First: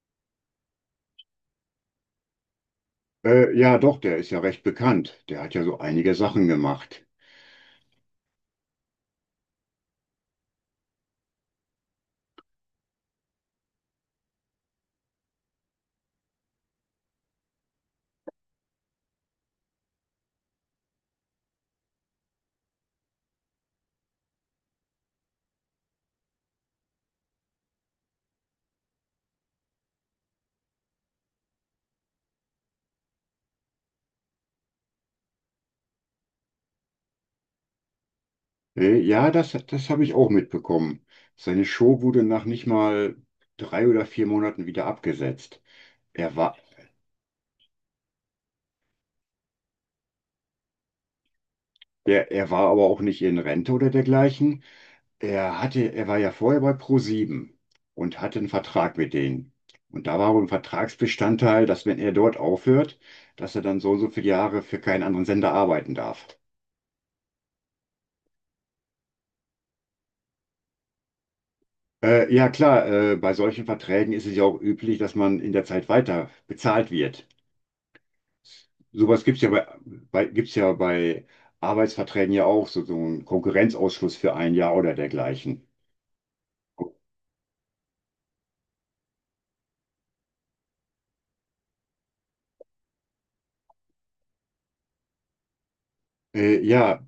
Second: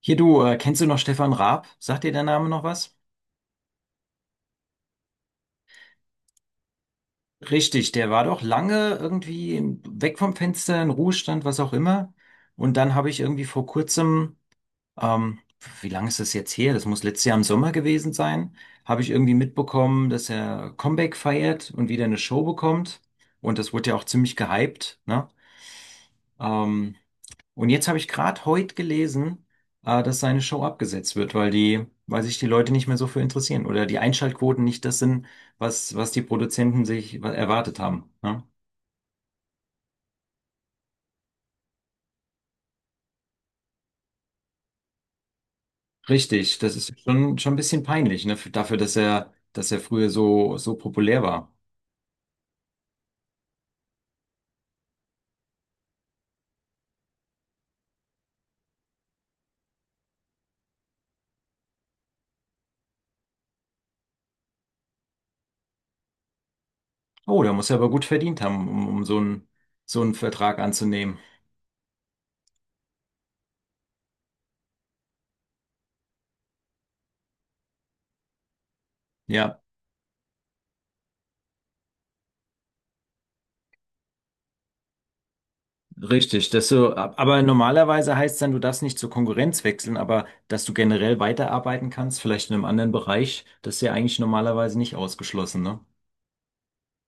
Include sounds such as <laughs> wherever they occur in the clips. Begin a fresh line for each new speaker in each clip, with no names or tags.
Hier du, kennst du noch Stefan Raab? Sagt dir der Name noch was?
Ja, doch, der ist ja recht bekannt. Der hat ja so einige Sachen gemacht.
Richtig, der war doch lange irgendwie weg vom Fenster, in Ruhestand, was auch immer. Und dann habe ich irgendwie vor kurzem, ähm, wie lange ist das jetzt her? Das muss letztes Jahr im Sommer gewesen sein, habe ich irgendwie mitbekommen, dass er Comeback feiert und wieder eine Show bekommt. Und das wurde ja auch ziemlich gehypt, ne? Ähm, Und jetzt habe ich gerade heute gelesen, dass seine Show abgesetzt wird, weil sich die Leute nicht mehr so für interessieren oder die Einschaltquoten nicht das sind, was die Produzenten sich erwartet haben. Ne?
Ja, das habe ich auch mitbekommen. Seine Show wurde nach nicht mal drei oder vier Monaten wieder abgesetzt. Er war,
Richtig, das ist schon ein bisschen peinlich, ne? Dafür, dass dass er früher so populär war.
er war aber auch nicht in Rente oder dergleichen. Er war ja vorher bei ProSieben und hatte einen Vertrag mit denen. Und da war wohl ein Vertragsbestandteil, dass, wenn er dort aufhört, dass er dann so und so viele Jahre für keinen anderen Sender arbeiten darf.
Oh, da muss er aber gut verdient haben, um so so einen Vertrag anzunehmen.
Ja klar, bei solchen Verträgen ist es ja auch üblich, dass man in der Zeit weiter bezahlt wird. Sowas gibt's ja
Ja.
bei, bei, gibt's ja bei Arbeitsverträgen ja auch, so, so einen Konkurrenzausschluss für ein Jahr oder dergleichen.
Richtig, dass du, aber normalerweise heißt es dann, du darfst nicht zur Konkurrenz wechseln, aber dass du generell weiterarbeiten kannst, vielleicht in einem anderen Bereich, das ist ja eigentlich normalerweise nicht ausgeschlossen, ne?
Ja,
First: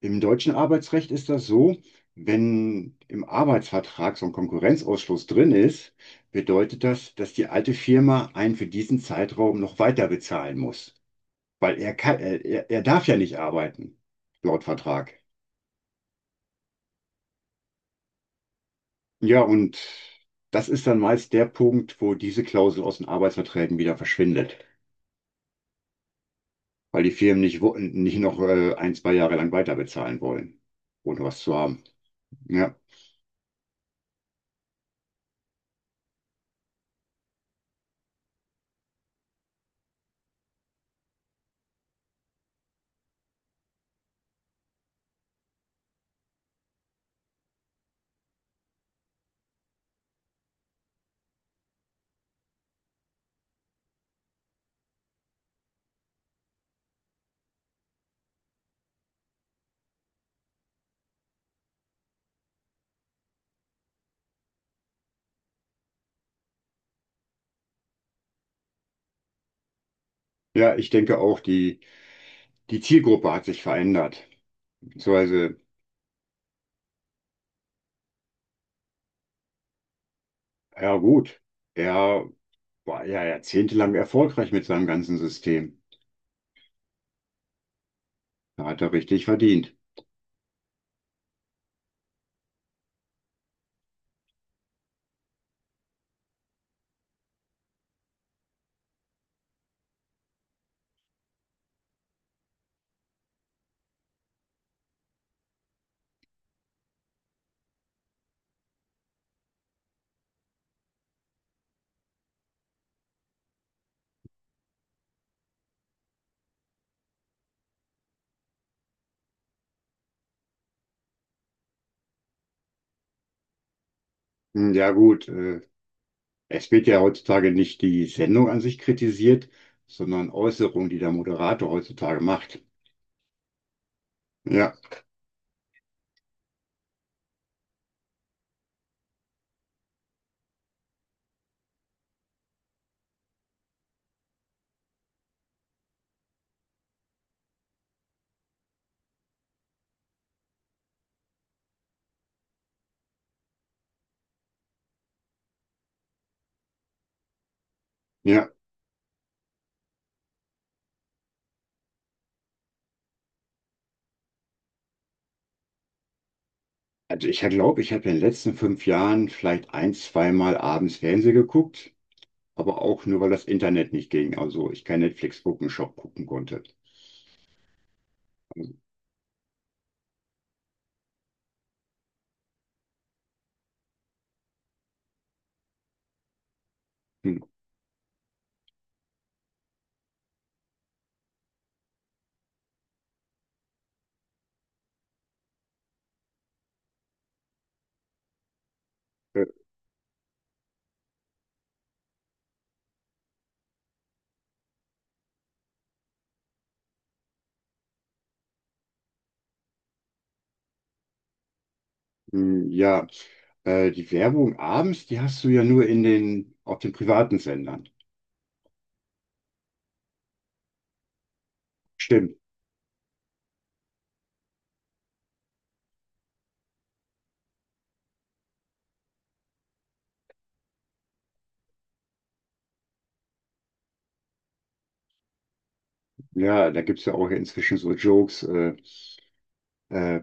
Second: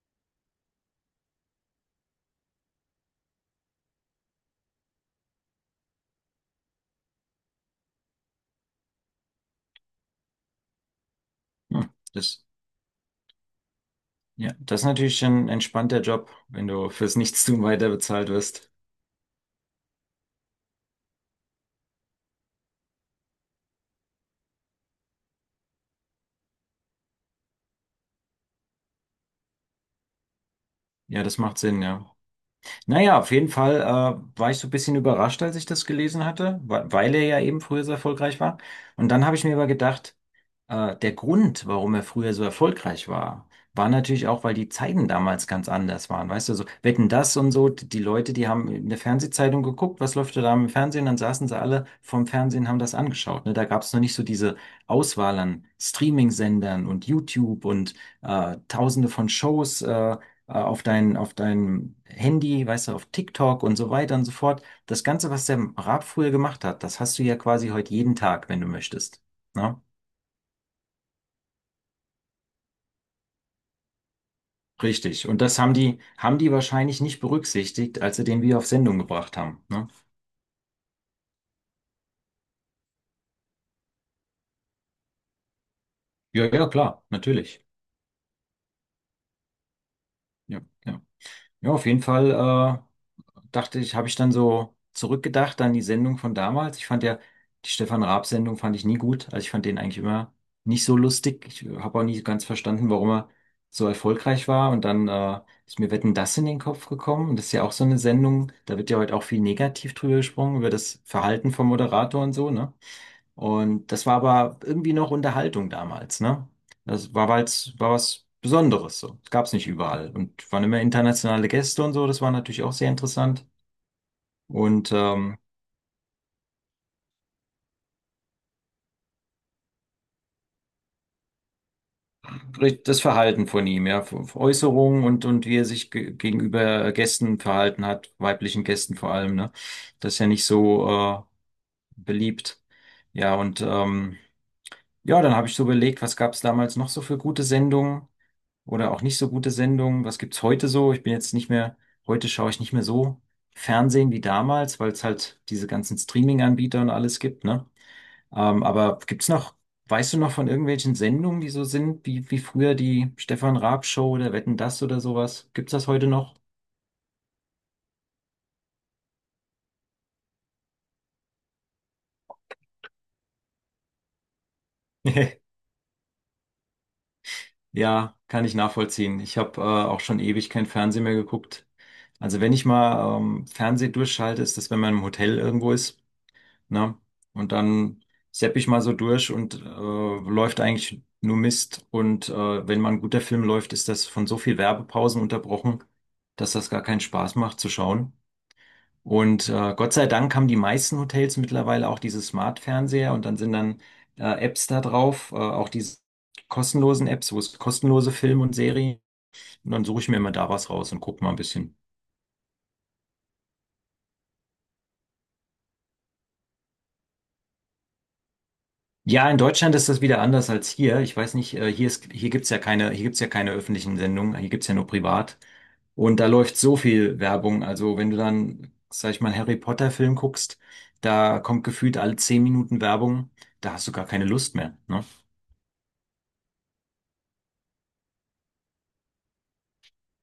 im deutschen Arbeitsrecht ist das so: Wenn im Arbeitsvertrag so ein Konkurrenzausschluss drin ist, bedeutet das, dass die alte Firma einen für diesen Zeitraum noch weiter bezahlen muss, weil er kann,
Das,
er, er darf ja nicht arbeiten,
ja,
laut
das ist
Vertrag.
natürlich ein entspannter Job, wenn du fürs Nichtstun weiter bezahlt wirst.
Ja, und das ist dann meist der Punkt, wo diese Klausel aus den Arbeitsverträgen wieder verschwindet, weil die Firmen nicht noch ein, zwei Jahre lang weiter bezahlen wollen, ohne
Ja, das
was zu
macht
haben.
Sinn, ja.
Ja,
Naja, auf jeden Fall, war ich so ein bisschen überrascht, als ich das gelesen hatte, weil er ja eben früher so erfolgreich war. Und dann habe ich mir aber gedacht, der Grund, warum er früher so erfolgreich war, war natürlich auch, weil die Zeiten damals ganz anders waren. Weißt du, so Wetten, das und so, die Leute, die haben in der Fernsehzeitung geguckt, was läuft da im Fernsehen, dann saßen sie alle vorm Fernsehen, haben das angeschaut. Ne? Da gab es noch nicht so diese Auswahl an Streaming-Sendern und YouTube und tausende von Shows auf auf deinem Handy, weißt du, auf TikTok und so weiter und so fort. Das Ganze, was der Raab früher gemacht hat, das hast du ja quasi heute jeden Tag, wenn du möchtest. Ne?
ja, ich denke auch, die Zielgruppe hat sich verändert.
Richtig. Und das
Beziehungsweise,
haben haben die wahrscheinlich nicht berücksichtigt, als sie den wieder auf Sendung gebracht haben. Ne?
ja gut, er war ja jahrzehntelang erfolgreich mit seinem ganzen System.
Ja, ja, klar, natürlich.
Da hat er richtig verdient.
Ja, ja. Ja, auf jeden Fall dachte ich, habe ich dann so zurückgedacht an die Sendung von damals. Ich fand ja, die Stefan Raab-Sendung fand ich nie gut. Also ich fand den eigentlich immer nicht so lustig. Ich habe auch nie so ganz verstanden, warum er so erfolgreich war. Und dann ist mir Wetten, das in den Kopf gekommen. Und das ist ja auch so eine Sendung, da wird ja heute auch viel negativ drüber gesprungen über das Verhalten vom Moderator und so, ne? Und das war aber irgendwie noch Unterhaltung damals, ne? Das war, weil's, war was Besonderes so. Das gab es nicht überall. Und waren immer internationale Gäste und so, das war natürlich auch sehr interessant.
Hm, ja
Und
gut,
ähm,
es wird ja heutzutage nicht die Sendung an sich kritisiert, sondern Äußerungen, die der Moderator heutzutage macht.
das Verhalten von ihm, ja,
Ja,
Äußerungen und wie er sich ge gegenüber Gästen verhalten hat, weiblichen Gästen vor allem, ne? Das ist ja nicht so beliebt. Ja, und ja, dann habe ich so überlegt, was gab es damals noch so für gute Sendungen? Oder auch nicht so gute Sendungen. Was gibt's heute so? Ich bin jetzt nicht mehr, heute schaue ich nicht mehr so Fernsehen wie damals, weil es halt diese ganzen Streaming-Anbieter und alles gibt, ne?
ja.
Ähm, aber gibt's noch, weißt du noch von irgendwelchen Sendungen, die so sind, wie früher die Stefan Raab Show oder Wetten das oder sowas? Gibt's das heute noch?
Also ich glaube, ich habe in den letzten fünf Jahren vielleicht ein, zweimal abends Fernsehen geguckt, aber auch nur, weil das Internet nicht ging. Also ich kein Netflix
<laughs>
gucken, Shop gucken konnte.
Ja, kann ich
Also,
nachvollziehen. Ich habe auch schon ewig kein Fernsehen mehr geguckt. Also wenn ich mal Fernsehen durchschalte, ist das, wenn man im Hotel irgendwo ist. Ne?
Hm,
Und dann sepp ich mal so durch und läuft eigentlich nur Mist. Und wenn mal ein guter Film läuft, ist das von so viel Werbepausen unterbrochen, dass das gar keinen Spaß macht zu schauen.
äh,
Und Gott sei Dank haben die meisten Hotels mittlerweile auch diese Smart-Fernseher und dann sind dann Apps da drauf, auch diese kostenlosen Apps, wo es kostenlose Filme und Serien. Und dann suche ich mir immer da was raus und gucke mal ein bisschen.
hm, Ja, die Werbung abends, die hast du ja nur in den, auf den privaten Sendern.
Ja, in Deutschland ist das wieder anders als hier. Ich weiß nicht, hier
Stimmt.
gibt's ja keine, hier gibt's ja keine öffentlichen Sendungen, hier gibt's ja nur privat. Und da läuft so viel Werbung. Also wenn du dann, sag ich mal, Harry Potter Film guckst, da kommt gefühlt alle 10 Minuten Werbung, da hast du gar keine Lust mehr, ne?
Ja, da gibt es ja auch ja inzwischen so Jokes, äh,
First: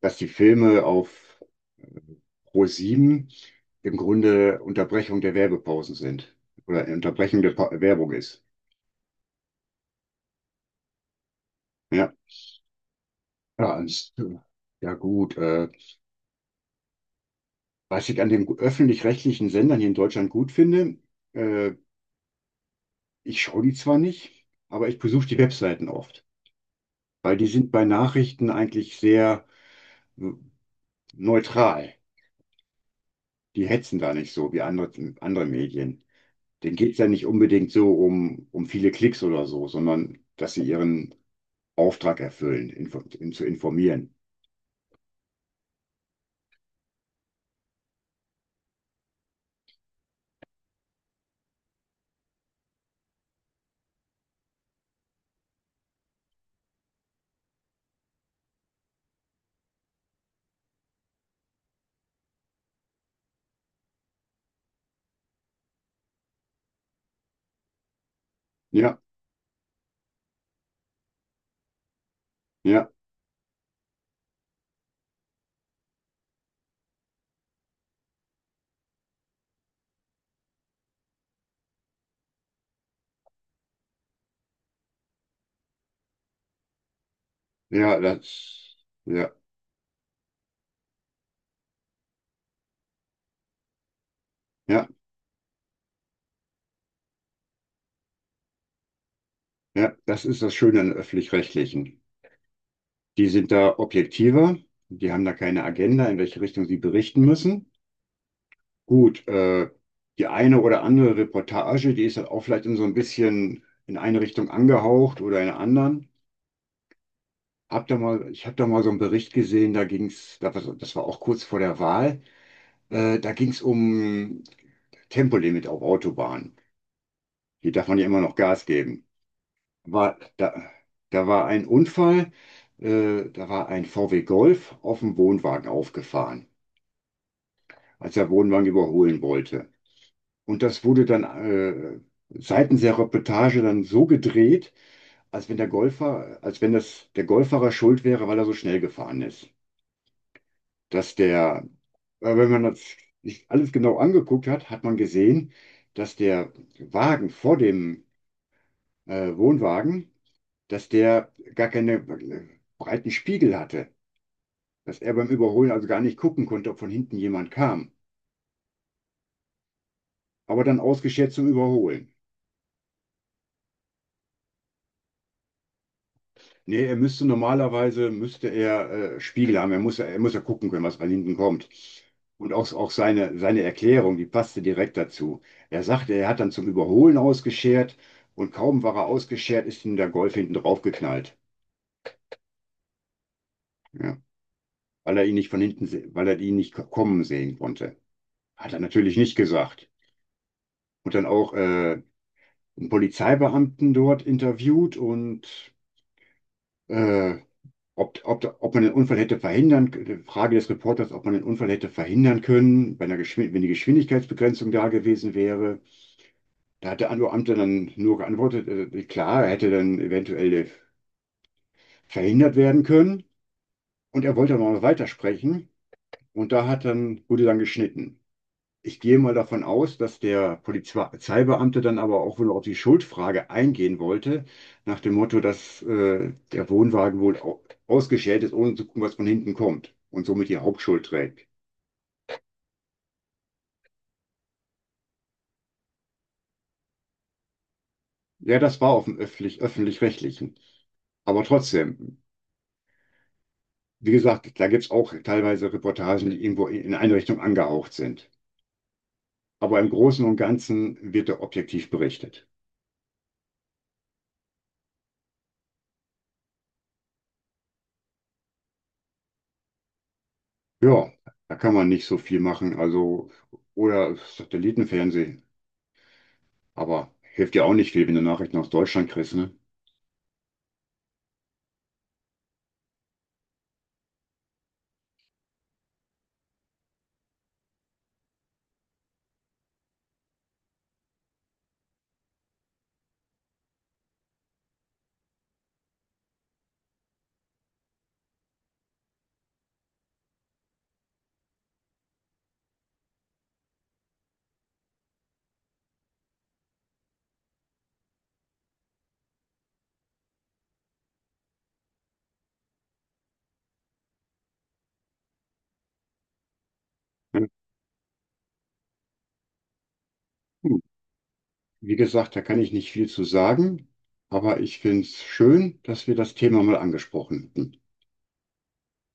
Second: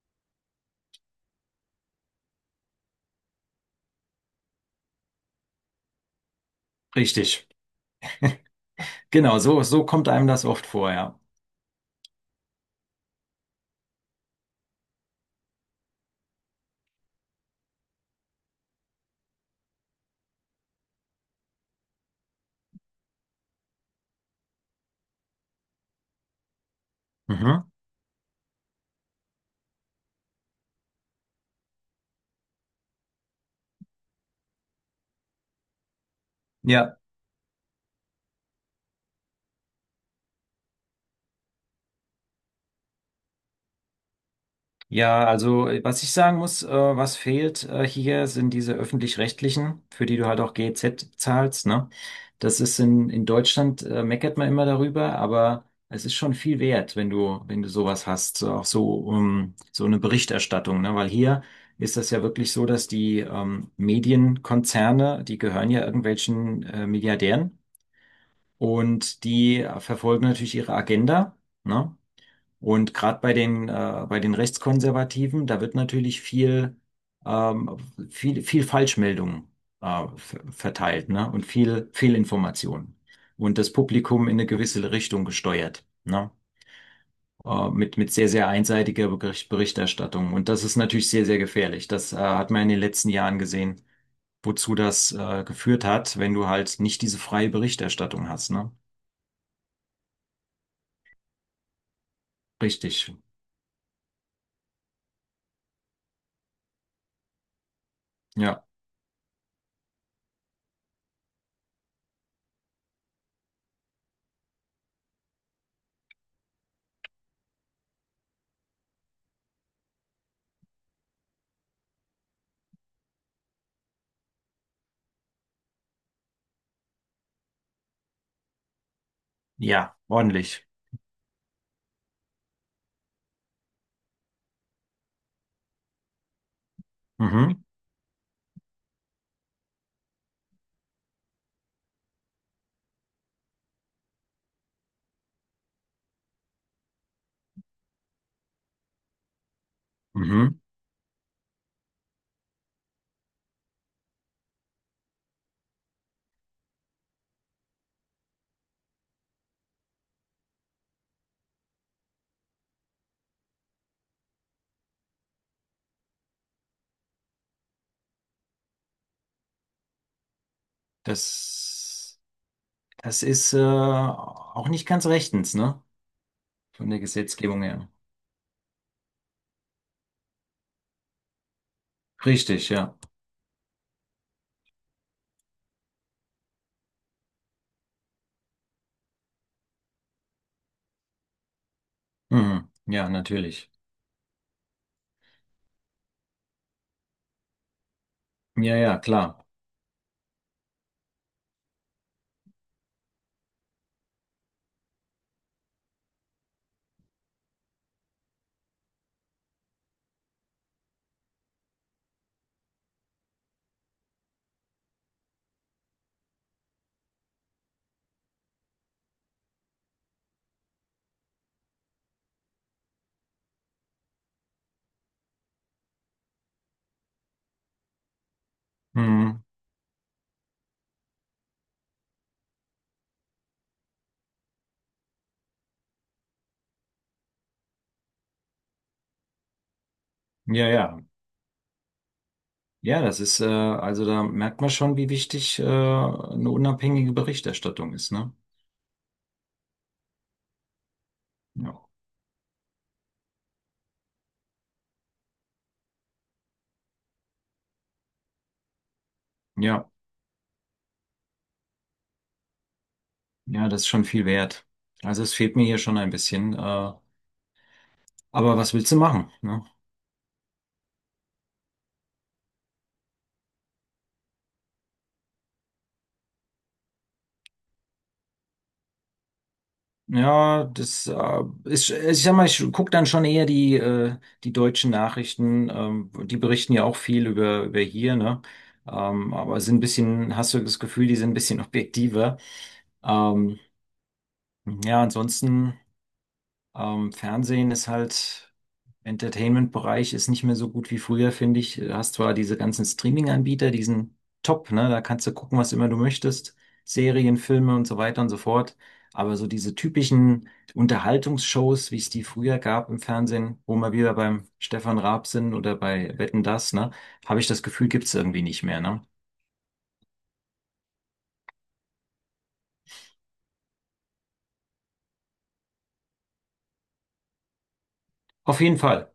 dass die Filme auf pro sieben im Grunde Unterbrechung der Werbepausen sind oder Unterbrechung
Richtig.
der Werbung ist.
Genau, so kommt einem das oft vor, ja.
Ja, Ja, ans- ja gut. Was ich an den öffentlich-rechtlichen Sendern hier in Deutschland gut finde, äh, ich schaue die zwar nicht, aber ich besuche die Webseiten oft, weil die
Mhm.
sind bei Nachrichten eigentlich sehr äh, neutral. Die hetzen da nicht so wie andere Medien. Denen geht's
Ja.
ja nicht unbedingt so um viele Klicks oder so, sondern dass sie ihren Auftrag erfüllen, zu informieren.
Ja, also was ich sagen muss, was fehlt hier, sind diese öffentlich-rechtlichen, für die du halt auch GEZ zahlst, ne? Das ist in Deutschland, meckert man immer darüber, aber es ist schon viel wert, wenn wenn du sowas hast, so auch so, so eine Berichterstattung, ne? Weil hier ist das ja wirklich so, dass die Medienkonzerne, die gehören ja irgendwelchen Milliardären
Ja,
und die verfolgen natürlich ihre Agenda, ne?
ja,
Und gerade bei bei den Rechtskonservativen, da wird natürlich ähm, viel Falschmeldung, äh, verteilt, ne? Und viel Fehlinformation. Und das Publikum in eine gewisse Richtung gesteuert, ne?
ja,
Mit sehr, sehr
das,
einseitiger
ja,
Berichterstattung. Und das ist natürlich sehr, sehr gefährlich. Hat man in den letzten Jahren gesehen,
ja,
geführt hat, wenn du halt nicht diese freie Berichterstattung hast, ne?
ja, das ist das Schöne an öffentlich-rechtlichen.
Richtig.
Die sind da objektiver, die haben da keine Agenda, in welche Richtung sie berichten müssen.
Ja.
Gut, die eine oder andere Reportage, die ist halt auch vielleicht in so ein bisschen in eine Richtung angehaucht oder in eine anderen. Ich habe da mal so einen Bericht gesehen, da ging's, da war- so, das war auch kurz vor der Wahl, da ging's um Tempolimit auf Autobahnen. Hier darf man ja immer noch Gas geben.
Ja,
War, da,
ordentlich.
Da war ein Unfall, da war ein VW Golf auf dem Wohnwagen aufgefahren,
Mhm.
als er Wohnwagen überholen wollte. Und das wurde dann seitens der Reportage dann so gedreht, als wenn das der Golffahrer schuld wäre, weil er so schnell gefahren ist.
Mhm.
Dass der, Wenn man das sich alles genau angeguckt hat, hat man gesehen, dass der Wagen vor dem Wohnwagen, dass der gar keine breiten Spiegel hatte. Dass er beim Überholen also gar nicht gucken konnte, ob von hinten jemand kam. Aber dann ausgeschert zum Überholen.
Das, das ist auch nicht ganz rechtens, ne?
Nee,
Von der Gesetzgebung her.
müsste er Spiegel haben. Er muss ja gucken können, was von hinten kommt. Und
Richtig,
auch
ja.
seine Erklärung, die passte direkt dazu. Er sagte, er hat dann zum Überholen ausgeschert, und kaum war er ausgeschert, ist ihm der Golf hinten draufgeknallt.
Mhm. Ja, natürlich.
Ja, weil er ihn nicht kommen sehen konnte. Hat
Ja,
er
ja,
natürlich
klar.
nicht gesagt. Und dann auch einen Polizeibeamten dort interviewt und äh, ob, ob, ob man den Unfall hätte verhindern, die Frage des Reporters, ob man den Unfall hätte verhindern können, bei einer Geschwind wenn die Geschwindigkeitsbegrenzung da gewesen wäre. Da hat der Beamte dann nur geantwortet, klar, er hätte dann eventuell verhindert werden können. Und er wollte aber noch weitersprechen. Und wurde dann geschnitten. Ich gehe mal
Mhm.
davon aus, dass der Polizeibeamte dann aber auch wohl auf die Schuldfrage eingehen wollte, nach dem Motto, dass der Wohnwagen wohl ausgeschält ist, ohne zu gucken, was von hinten kommt, und somit die
Ja, ja.
Hauptschuld trägt.
Ja, das ist, also da merkt man schon, wie wichtig eine unabhängige Berichterstattung ist, ne?
Ja, das war auf dem öffentlich-rechtlichen. Aber
Ja.
trotzdem, wie gesagt, da gibt's auch teilweise Reportagen, die irgendwo in eine Richtung angehaucht sind. Aber im
Ja,
Großen und Ganzen wird da objektiv berichtet.
ja, das ist schon viel wert. Also es fehlt mir hier schon ein bisschen. Aber was willst du machen, ne?
Ja, da kann man nicht so viel machen. Also, oder Satellitenfernsehen. Aber hilft dir auch nicht viel, wenn du Nachrichten aus Deutschland kriegst, ne?
Ja, das ich sag mal, ich gucke dann schon eher die deutschen Nachrichten. Die berichten ja auch viel über hier, ne? Hast du das Gefühl, die sind ein bisschen <laughs> objektiver. Ähm, ja, ansonsten. Fernsehen ist halt, Entertainment-Bereich ist nicht mehr so gut wie früher, finde ich. Du hast zwar diese ganzen Streaming-Anbieter, die sind top, ne? Da kannst du gucken, was immer du möchtest. Serien, Filme und so weiter und so fort. Aber so diese typischen Unterhaltungsshows, wie es die früher gab im Fernsehen, wo wir wieder beim Stefan Raab sind oder bei Wetten, dass, ne?
Ja,
Habe ich das Gefühl, gibt's irgendwie nicht mehr, ne?
hm. Wie gesagt, da kann ich nicht viel zu sagen, aber ich finde es schön, dass wir das Thema mal angesprochen hatten.
Auf jeden Fall.